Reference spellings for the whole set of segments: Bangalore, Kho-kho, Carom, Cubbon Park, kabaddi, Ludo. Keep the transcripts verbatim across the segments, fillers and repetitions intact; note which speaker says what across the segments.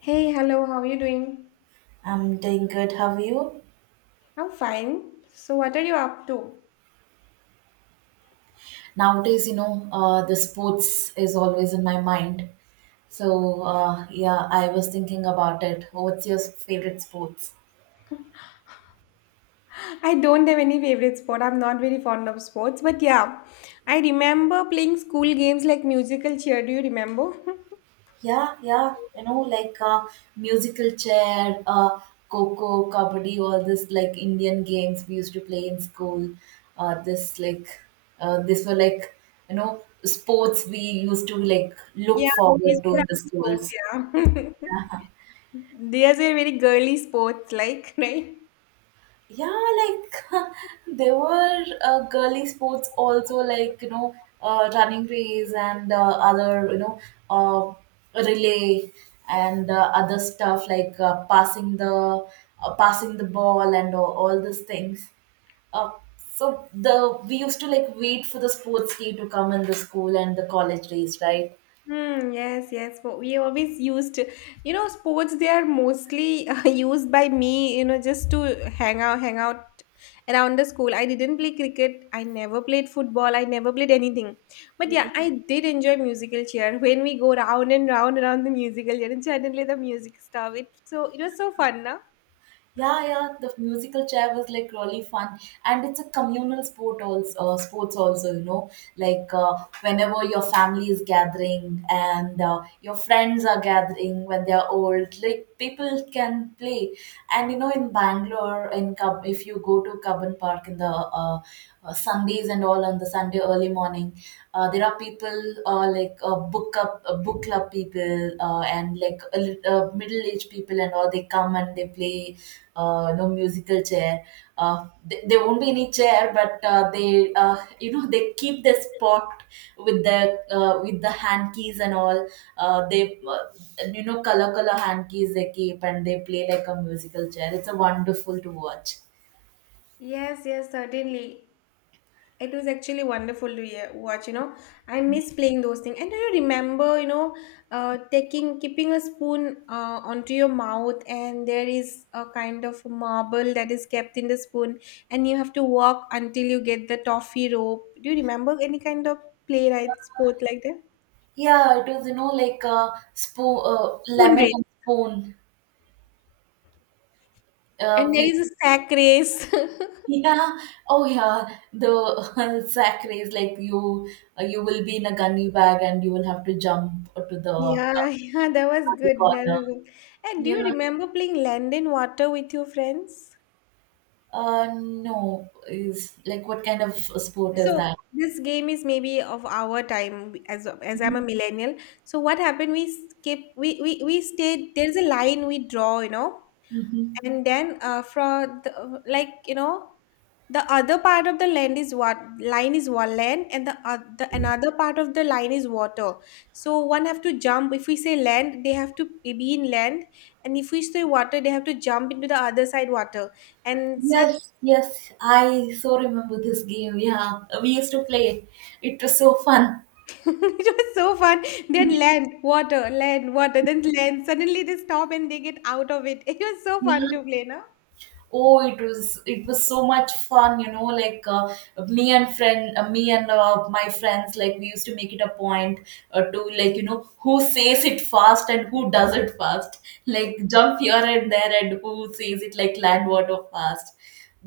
Speaker 1: Hey, hello, how are you doing?
Speaker 2: I'm doing good. How are you?
Speaker 1: I'm fine. So, what are you up to?
Speaker 2: Nowadays, you know, uh, the sports is always in my mind. So, uh, yeah, I was thinking about it. What's your favorite sports?
Speaker 1: I don't have any favorite sport. I'm not very fond of sports, but yeah, I remember playing school games like musical cheer. Do you remember?
Speaker 2: Yeah, yeah, you know, like uh, musical chair, uh, coco, kabaddi, all this like Indian games we used to play in school. Uh, this like, uh, this were like, you know, sports we used to like
Speaker 1: Yeah,
Speaker 2: look
Speaker 1: these
Speaker 2: forward to
Speaker 1: were
Speaker 2: in the
Speaker 1: our sports,
Speaker 2: schools.
Speaker 1: yeah. These were very girly sports, like, right?
Speaker 2: Yeah, like there were uh, girly sports also, like, you know uh, running race, and uh, other, you know uh, relay, and uh, other stuff like uh, passing the uh, passing the ball, and all, all these things. Uh, so the we used to like wait for the sports day to come in the school and the college days, right?
Speaker 1: Hmm, yes, yes. But we always used, you know, sports. They are mostly uh, used by me, you know, just to hang out, hang out around the school. I didn't play cricket. I never played football. I never played anything. But yeah, I did enjoy musical chair. When we go round and round around the musical chair, and suddenly the music stuff. It so it was so fun, now.
Speaker 2: Yeah, yeah, the musical chair was like really fun, and it's a communal sport also. Uh, sports also, you know, like, uh, whenever your family is gathering and uh, your friends are gathering when they are old, like people can play. And you know, in Bangalore, in Cub, if you go to Cubbon Park in the uh, uh, Sundays and all, on the Sunday early morning, uh, there are people, uh, like, uh, book up uh, book club people, uh, and like, uh, middle aged people and all. They come and they play, uh, no, musical chair. Uh, th- there won't be any chair, but uh, they, uh, you know, they keep their spot with the uh, with the hand keys and all. Uh, they, uh, you know, color color hand keys they keep, and they play like a musical chair. It's a wonderful to watch.
Speaker 1: Yes, yes, certainly. It was actually wonderful to hear, watch, you know. I miss playing those things. And do you remember, you know, uh, taking, keeping a spoon uh, onto your mouth, and there is a kind of marble that is kept in the spoon, and you have to walk until you get the toffee rope. Do you remember any kind of play, right? Sport like that?
Speaker 2: Yeah, it was you know like a spoon, uh,
Speaker 1: Spoon
Speaker 2: lemon
Speaker 1: race.
Speaker 2: and spoon. Uh,
Speaker 1: And there
Speaker 2: we
Speaker 1: is a sack race.
Speaker 2: Yeah. Oh yeah, the sack race, like you uh, you will be in a gunny bag and you will have to jump to the uh,
Speaker 1: yeah, yeah, that was
Speaker 2: the
Speaker 1: good. That
Speaker 2: corner.
Speaker 1: was good. And do you
Speaker 2: Yeah.
Speaker 1: remember playing land and water with your friends?
Speaker 2: Uh, no. Is like what kind of a sport is
Speaker 1: So
Speaker 2: that?
Speaker 1: this game is maybe of our time as as I'm a
Speaker 2: Mhm.
Speaker 1: millennial. So what happened? We skip. We we we stayed. There's a line we draw, you know,
Speaker 2: Mhm.
Speaker 1: and then uh, from the, like you know, the other part of the land is what line is one land, and the other another part of the line is water. So one have to jump. If we say land, they have to be in land, and if we say water, they have to jump into the other side water. And such.
Speaker 2: Yes, yes, I so remember this game. Yeah, we used to play it. It was so fun.
Speaker 1: It was so fun. Then land, water, land, water, then land. Suddenly they stop and they get out of it. It was so fun
Speaker 2: Yeah.
Speaker 1: to play, no?
Speaker 2: Oh, it was it was so much fun, you know. Like, uh, me and friend, uh, me and uh, my friends, like we used to make it a point, uh, to like you know who says it fast and who does it fast. Like jump here and there, and who says it like land water fast.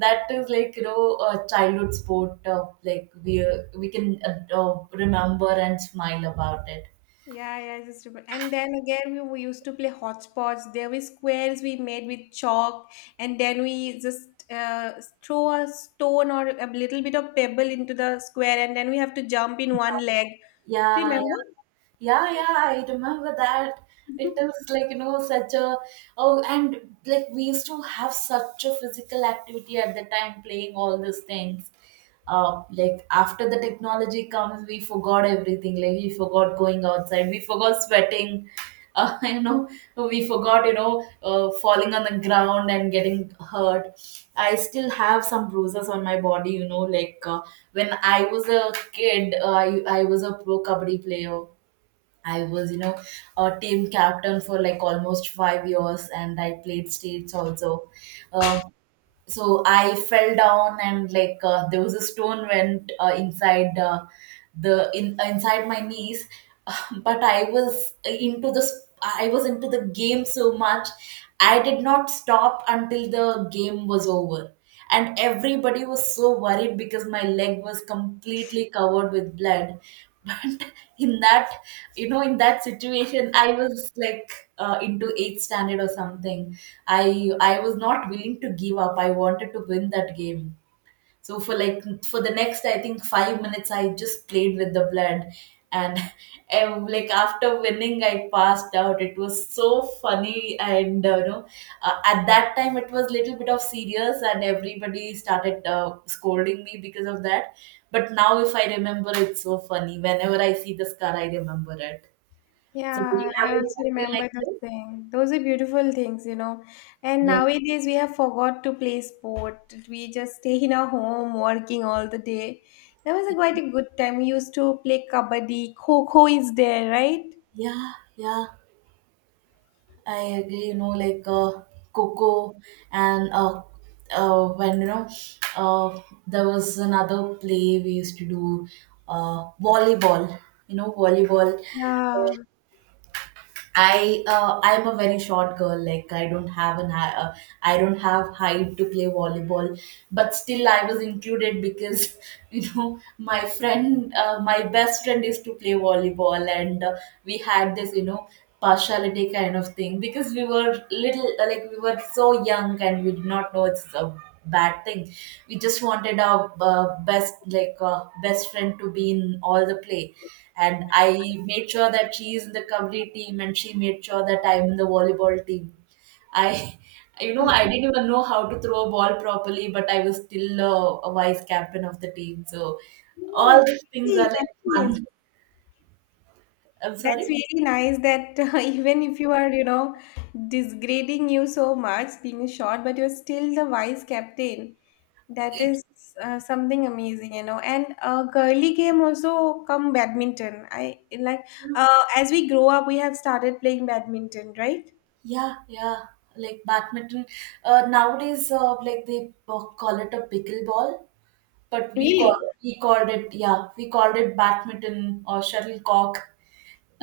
Speaker 2: That is like, you know a childhood sport. Uh, like, we uh, we can uh, uh, remember and smile about it.
Speaker 1: Yeah, yeah, I just remember. And then again, we, we used to play hotspots. There were squares we made with chalk, and then we just uh, throw a stone or a little bit of pebble into the square, and then we have to jump in one leg. Do you
Speaker 2: Yeah, yeah.
Speaker 1: remember?
Speaker 2: Yeah, yeah, I remember that. It was like, you know, such a, oh, and like we used to have such a physical activity at the time playing all these things. Uh, like after the technology comes, we forgot everything. Like we forgot going outside, we forgot sweating, uh, you know, we forgot, you know, uh, falling on the ground and getting hurt. I still have some bruises on my body, you know, like uh, when I was a kid, uh, I, I was a pro kabaddi player. I was, you know, a team captain for like almost five years, and I played states also. Um so I fell down, and like uh, there was a stone went, uh, inside, uh, the in uh, inside my knees. But I was into the sp- I was into the game so much, I did not stop until the game was over, and everybody was so worried because my leg was completely covered with blood. But in that you know in that situation I was like, uh, into eighth standard or something. I I was not willing to give up. I wanted to win that game. So for like for the next, I think, five minutes I just played with the blood, and um, like after winning I passed out. It was so funny, and uh, you know uh, at that time it was little bit of serious, and everybody started uh, scolding me because of that. But now if I remember, it's so funny. Whenever I see the scar, I remember it. So do
Speaker 1: Yeah,
Speaker 2: you have
Speaker 1: I
Speaker 2: any
Speaker 1: also
Speaker 2: memory
Speaker 1: remember
Speaker 2: like
Speaker 1: those
Speaker 2: this?
Speaker 1: things. Those are beautiful things, you know. And
Speaker 2: Yeah.
Speaker 1: nowadays we have forgot to play sport. We just stay in our home working all the day. That was a quite a good time. We used to play kabaddi. Kho-kho is there, right?
Speaker 2: Yeah, yeah. I agree, you know, like uh, Coco, and uh, uh, when, you know, uh, there was another play we used to do, uh, volleyball. You know, volleyball.
Speaker 1: Yeah.
Speaker 2: I uh, I'm a very short girl. Like I don't have an high, uh, I don't have height to play volleyball, but still I was included because you know my friend, uh, my best friend is to play volleyball, and uh, we had this, you know partiality kind of thing, because we were little, uh, like, we were so young and we did not know it's a bad thing. We just wanted our uh, best like uh, best friend to be in all the play, and I made sure that she is in the Kabaddi team, and she made sure that I'm in the volleyball team. I, you know, I didn't even know how to throw a ball properly, but I was still, uh, a vice captain of the team. So
Speaker 1: No,
Speaker 2: all these things are
Speaker 1: really,
Speaker 2: like
Speaker 1: nice.
Speaker 2: fun. I'm
Speaker 1: That's
Speaker 2: sorry.
Speaker 1: really nice that even if you are, you know, degrading you so much, being short, but you're still the vice captain. That is uh, something amazing, you know. And uh, girly game also come badminton. I like uh, as we grow up, we have started playing badminton, right?
Speaker 2: Yeah, yeah. Like badminton. Uh, nowadays, uh, like, they uh, call it a pickleball, but we call
Speaker 1: Really?
Speaker 2: we called it, yeah, we called it badminton or shuttlecock.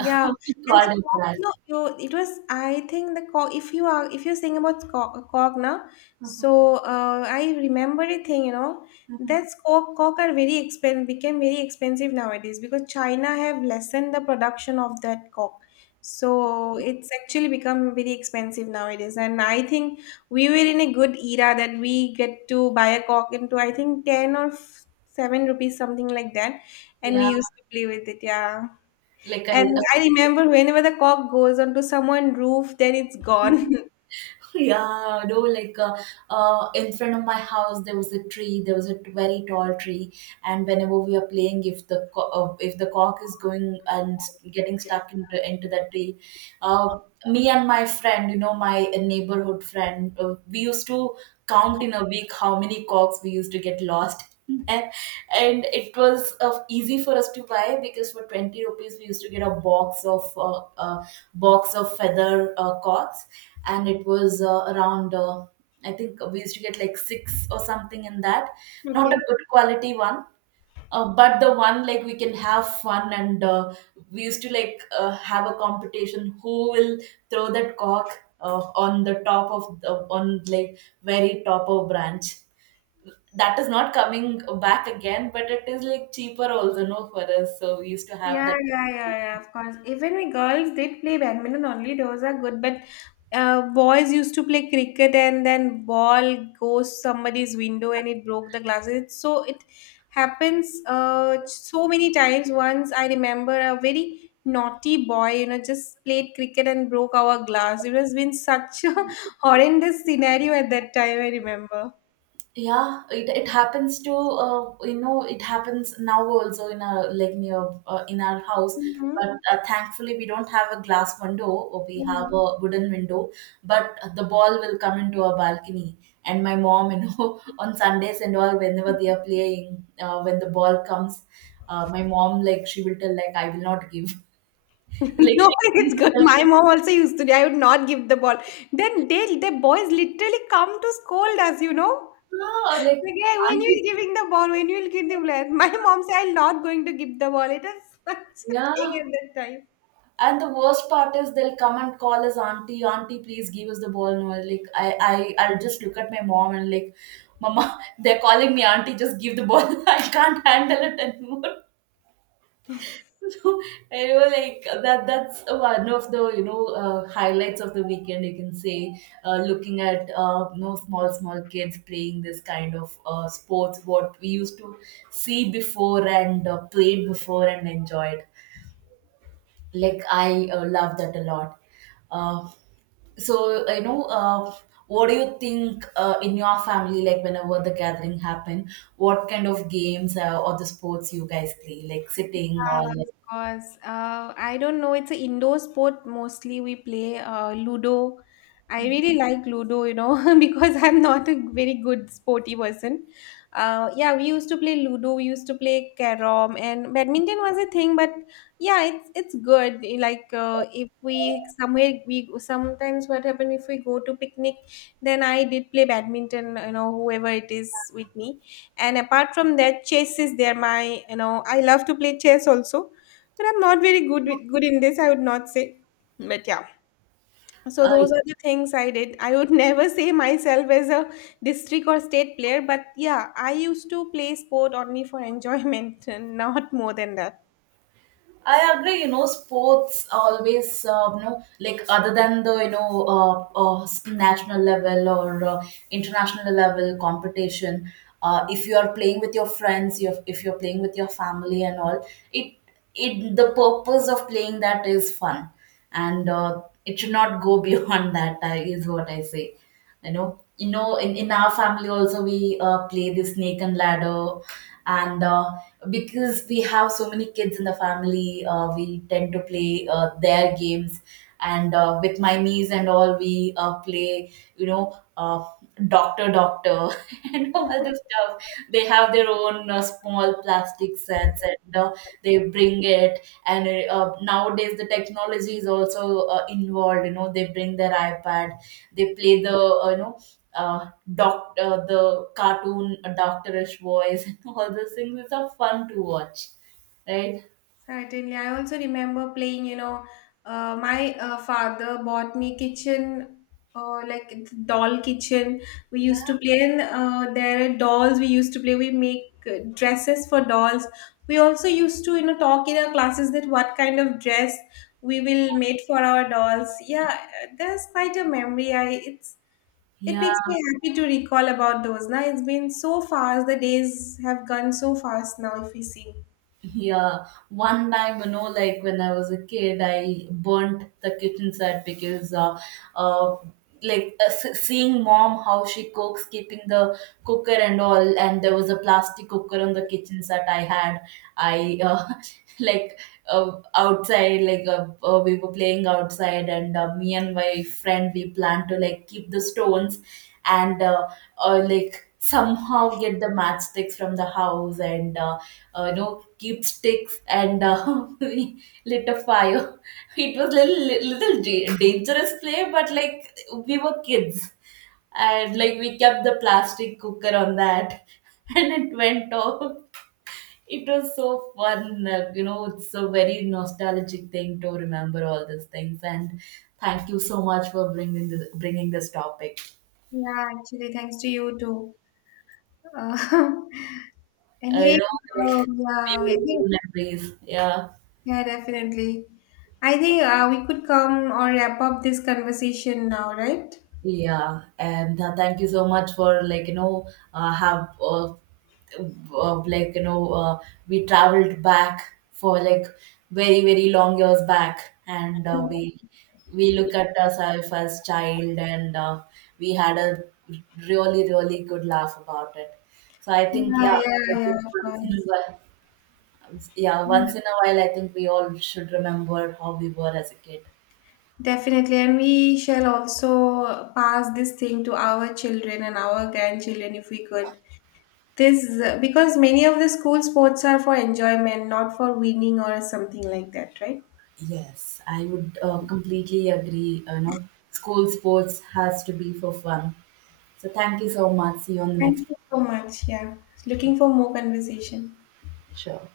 Speaker 2: We
Speaker 1: and the
Speaker 2: called
Speaker 1: cock,
Speaker 2: it
Speaker 1: you know, you it was I think the cock. If you are if you're saying about cock, cock now,
Speaker 2: that.
Speaker 1: so uh, I remember a thing. You know,
Speaker 2: Mhm.
Speaker 1: that's cock. Cock are very expensive. Became very expensive nowadays because China have lessened the production of that cock. So it's actually become very expensive nowadays. And I think we were in a good era that we get to buy a cock into I think ten or f- seven rupees something like that, and we
Speaker 2: Yeah,
Speaker 1: used to play with it. Yeah.
Speaker 2: like I,
Speaker 1: And
Speaker 2: uh,
Speaker 1: I remember whenever the cock goes onto someone's roof, then it's gone.
Speaker 2: yeah, no, like uh, uh, in front of my house there was a tree. There was a t- very tall tree, and whenever we are playing, if the co- uh, if the cock is going and s- getting stuck into into that tree, uh, me and my friend, you know, my neighborhood friend, uh, we used to count in a week how many cocks we used to get lost there. And it was uh, easy for us to buy, because for twenty rupees we used to get a box of uh, uh, box of feather, uh, cocks, and it was uh, around, uh, I think we used to get like six or something in that. Not a
Speaker 1: Okay.
Speaker 2: good quality one, uh, but the one like we can have fun, and uh, we used to like, uh, have a competition who will throw that cork, uh, on the top of the, on like very top of branch, that is not coming back again, but it is like cheaper also, no, for us, so we used to have
Speaker 1: Yeah,
Speaker 2: that.
Speaker 1: yeah, yeah, yeah, of course. Even we girls did play badminton only, those are good, but uh, boys used to play cricket and then ball goes somebody's window and it broke the glasses. It's so it happens uh, so many times. Once I remember a very naughty boy, you know, just played cricket and broke our glass. It has been such a horrendous scenario at that time, I remember.
Speaker 2: Yeah, it, it happens to uh, you know it happens now also, in our like near uh, in our house,
Speaker 1: Hmm.
Speaker 2: but uh, thankfully we don't have a glass window, or we have
Speaker 1: No,
Speaker 2: a wooden window. But uh, the ball will come into our balcony, and my mom, you know, on Sundays and all, whenever they are playing, uh, when the ball comes, uh, my mom, like, she will tell like, I will not give. Like
Speaker 1: no,
Speaker 2: she,
Speaker 1: it's good. My
Speaker 2: she
Speaker 1: mom also used to. I would not give the ball. Then they, the boys literally come to scold us, you know.
Speaker 2: ah, like,
Speaker 1: Like, "Hey, when
Speaker 2: auntie,
Speaker 1: you giving the ball, when you will give the ball. My mom said, I'm not going to give the ball. It is such a thing
Speaker 2: yeah.
Speaker 1: at that time.
Speaker 2: And the worst part is, they'll come and call us, auntie, auntie, please give us the ball. And we like I, I, I'll just look at my mom and like, Mama, they're calling me auntie, just give the ball. I can't handle it anymore. So I know, like, that that's one of the, you know uh, highlights of the weekend, you can say, uh, looking at, uh, you know small small kids playing this kind of, uh, sports what we used to see before and uh, played before and enjoyed. Like I, uh, love that a lot. Uh, so you know uh, what do you think, uh, in your family, like, whenever the gathering happen, what kind of games, uh, or the sports you guys play, like, sitting
Speaker 1: Yeah,
Speaker 2: or
Speaker 1: of
Speaker 2: like,
Speaker 1: course. Uh, I don't know. It's an indoor sport mostly. We play uh, Ludo. I really like Ludo, you know, because I'm not a very good sporty person. Uh, yeah, we used to play Ludo. We used to play Carom, and badminton was a thing. But yeah, it's it's good. Like uh, if we somewhere we sometimes what happen if we go to picnic, then I did play badminton. You know, whoever it is with me and apart from that chess is there my you know I love to play chess also but I'm not very good with- good in this I would not say but yeah so
Speaker 2: uh,
Speaker 1: those are the things I did I would never say myself as a district or state player but yeah I used to play sport only for enjoyment and not more than that.
Speaker 2: I agree. You know, sports always, um, you know, like, other than the, you know uh, uh, national level or, uh, international level competition. Uh, if you are playing with your friends, you, if you're playing with your family and all, it it the purpose of playing that is fun, and uh, it should not go beyond that. I is what I say. You know, you know, in in our family also we, uh, play the snake and ladder, and uh, because we have so many kids in the family, uh, we tend to play, uh, their games, and uh, with my niece and all we, uh, play, you know, uh, doctor doctor and all this stuff. They have their own, uh, small plastic sets, and uh, they bring it, and uh, nowadays the technology is also uh, involved, you know, they bring their ipad. They play the, uh, you know, uh, doc, uh, the cartoon, uh, doctorish voice, and all those things, it's are fun to watch, right?
Speaker 1: Certainly. I also remember playing, you know, uh, my uh, father bought me kitchen, uh, like it's doll kitchen. We used to play in uh, there are dolls. We used to play. We make uh, dresses for dolls. We also used to, you know, talk in our classes that what kind of dress we will make for our dolls. Yeah, uh, there's quite a memory. I it's it
Speaker 2: Yeah,
Speaker 1: makes me happy to recall about those. Now it's been so fast. The days have gone so fast now. If we see.
Speaker 2: yeah. One time, you know, like when I was a kid, I burnt the kitchen set because, uh, uh like, uh, s- seeing mom how she cooks, keeping the cooker and all, and there was a plastic cooker on the kitchen set I had. I uh, like, uh, outside, like, uh, uh, we were playing outside, and uh, me and my friend we planned to like keep the stones, and uh, uh, like, somehow get the matchsticks from the house, and uh, uh, you know, keep sticks, and uh, we lit a fire. It was little little da- dangerous play, but like, we were kids, and like, we kept the plastic cooker on that, and it went off. It was so fun. uh, You know, it's a very nostalgic thing to remember all these things. And thank you so much for bringing this, bringing this topic.
Speaker 1: Yeah, actually, thanks to you too. Uh,
Speaker 2: Uh,
Speaker 1: anyway,
Speaker 2: You know,
Speaker 1: uh,
Speaker 2: like,
Speaker 1: yeah, I think,
Speaker 2: beautiful memories. Yeah.
Speaker 1: yeah, definitely. I think uh, we could come or wrap up this conversation now, right?
Speaker 2: Yeah, and uh, thank you so much for, like, you know, uh, have uh, uh, like, you know, uh, we traveled back for like very very long years back, and uh, we we look at ourselves as child, and uh, we had a really really good laugh about it. So I think,
Speaker 1: Yeah,
Speaker 2: yeah,
Speaker 1: yeah, yeah, of
Speaker 2: once in a
Speaker 1: course.
Speaker 2: while, yeah,
Speaker 1: Yeah.
Speaker 2: once in a while, I think we all should remember how we were as a kid.
Speaker 1: Definitely. And we shall also pass this thing to our children and our grandchildren if we could. This, because many of the school sports are for enjoyment, not for winning or something like that, right?
Speaker 2: Yes, I would, uh, completely agree. You know, school sports has to be for fun. So thank you so much. See you on the next
Speaker 1: Thank you so much. Yeah. Looking for more conversation.
Speaker 2: show.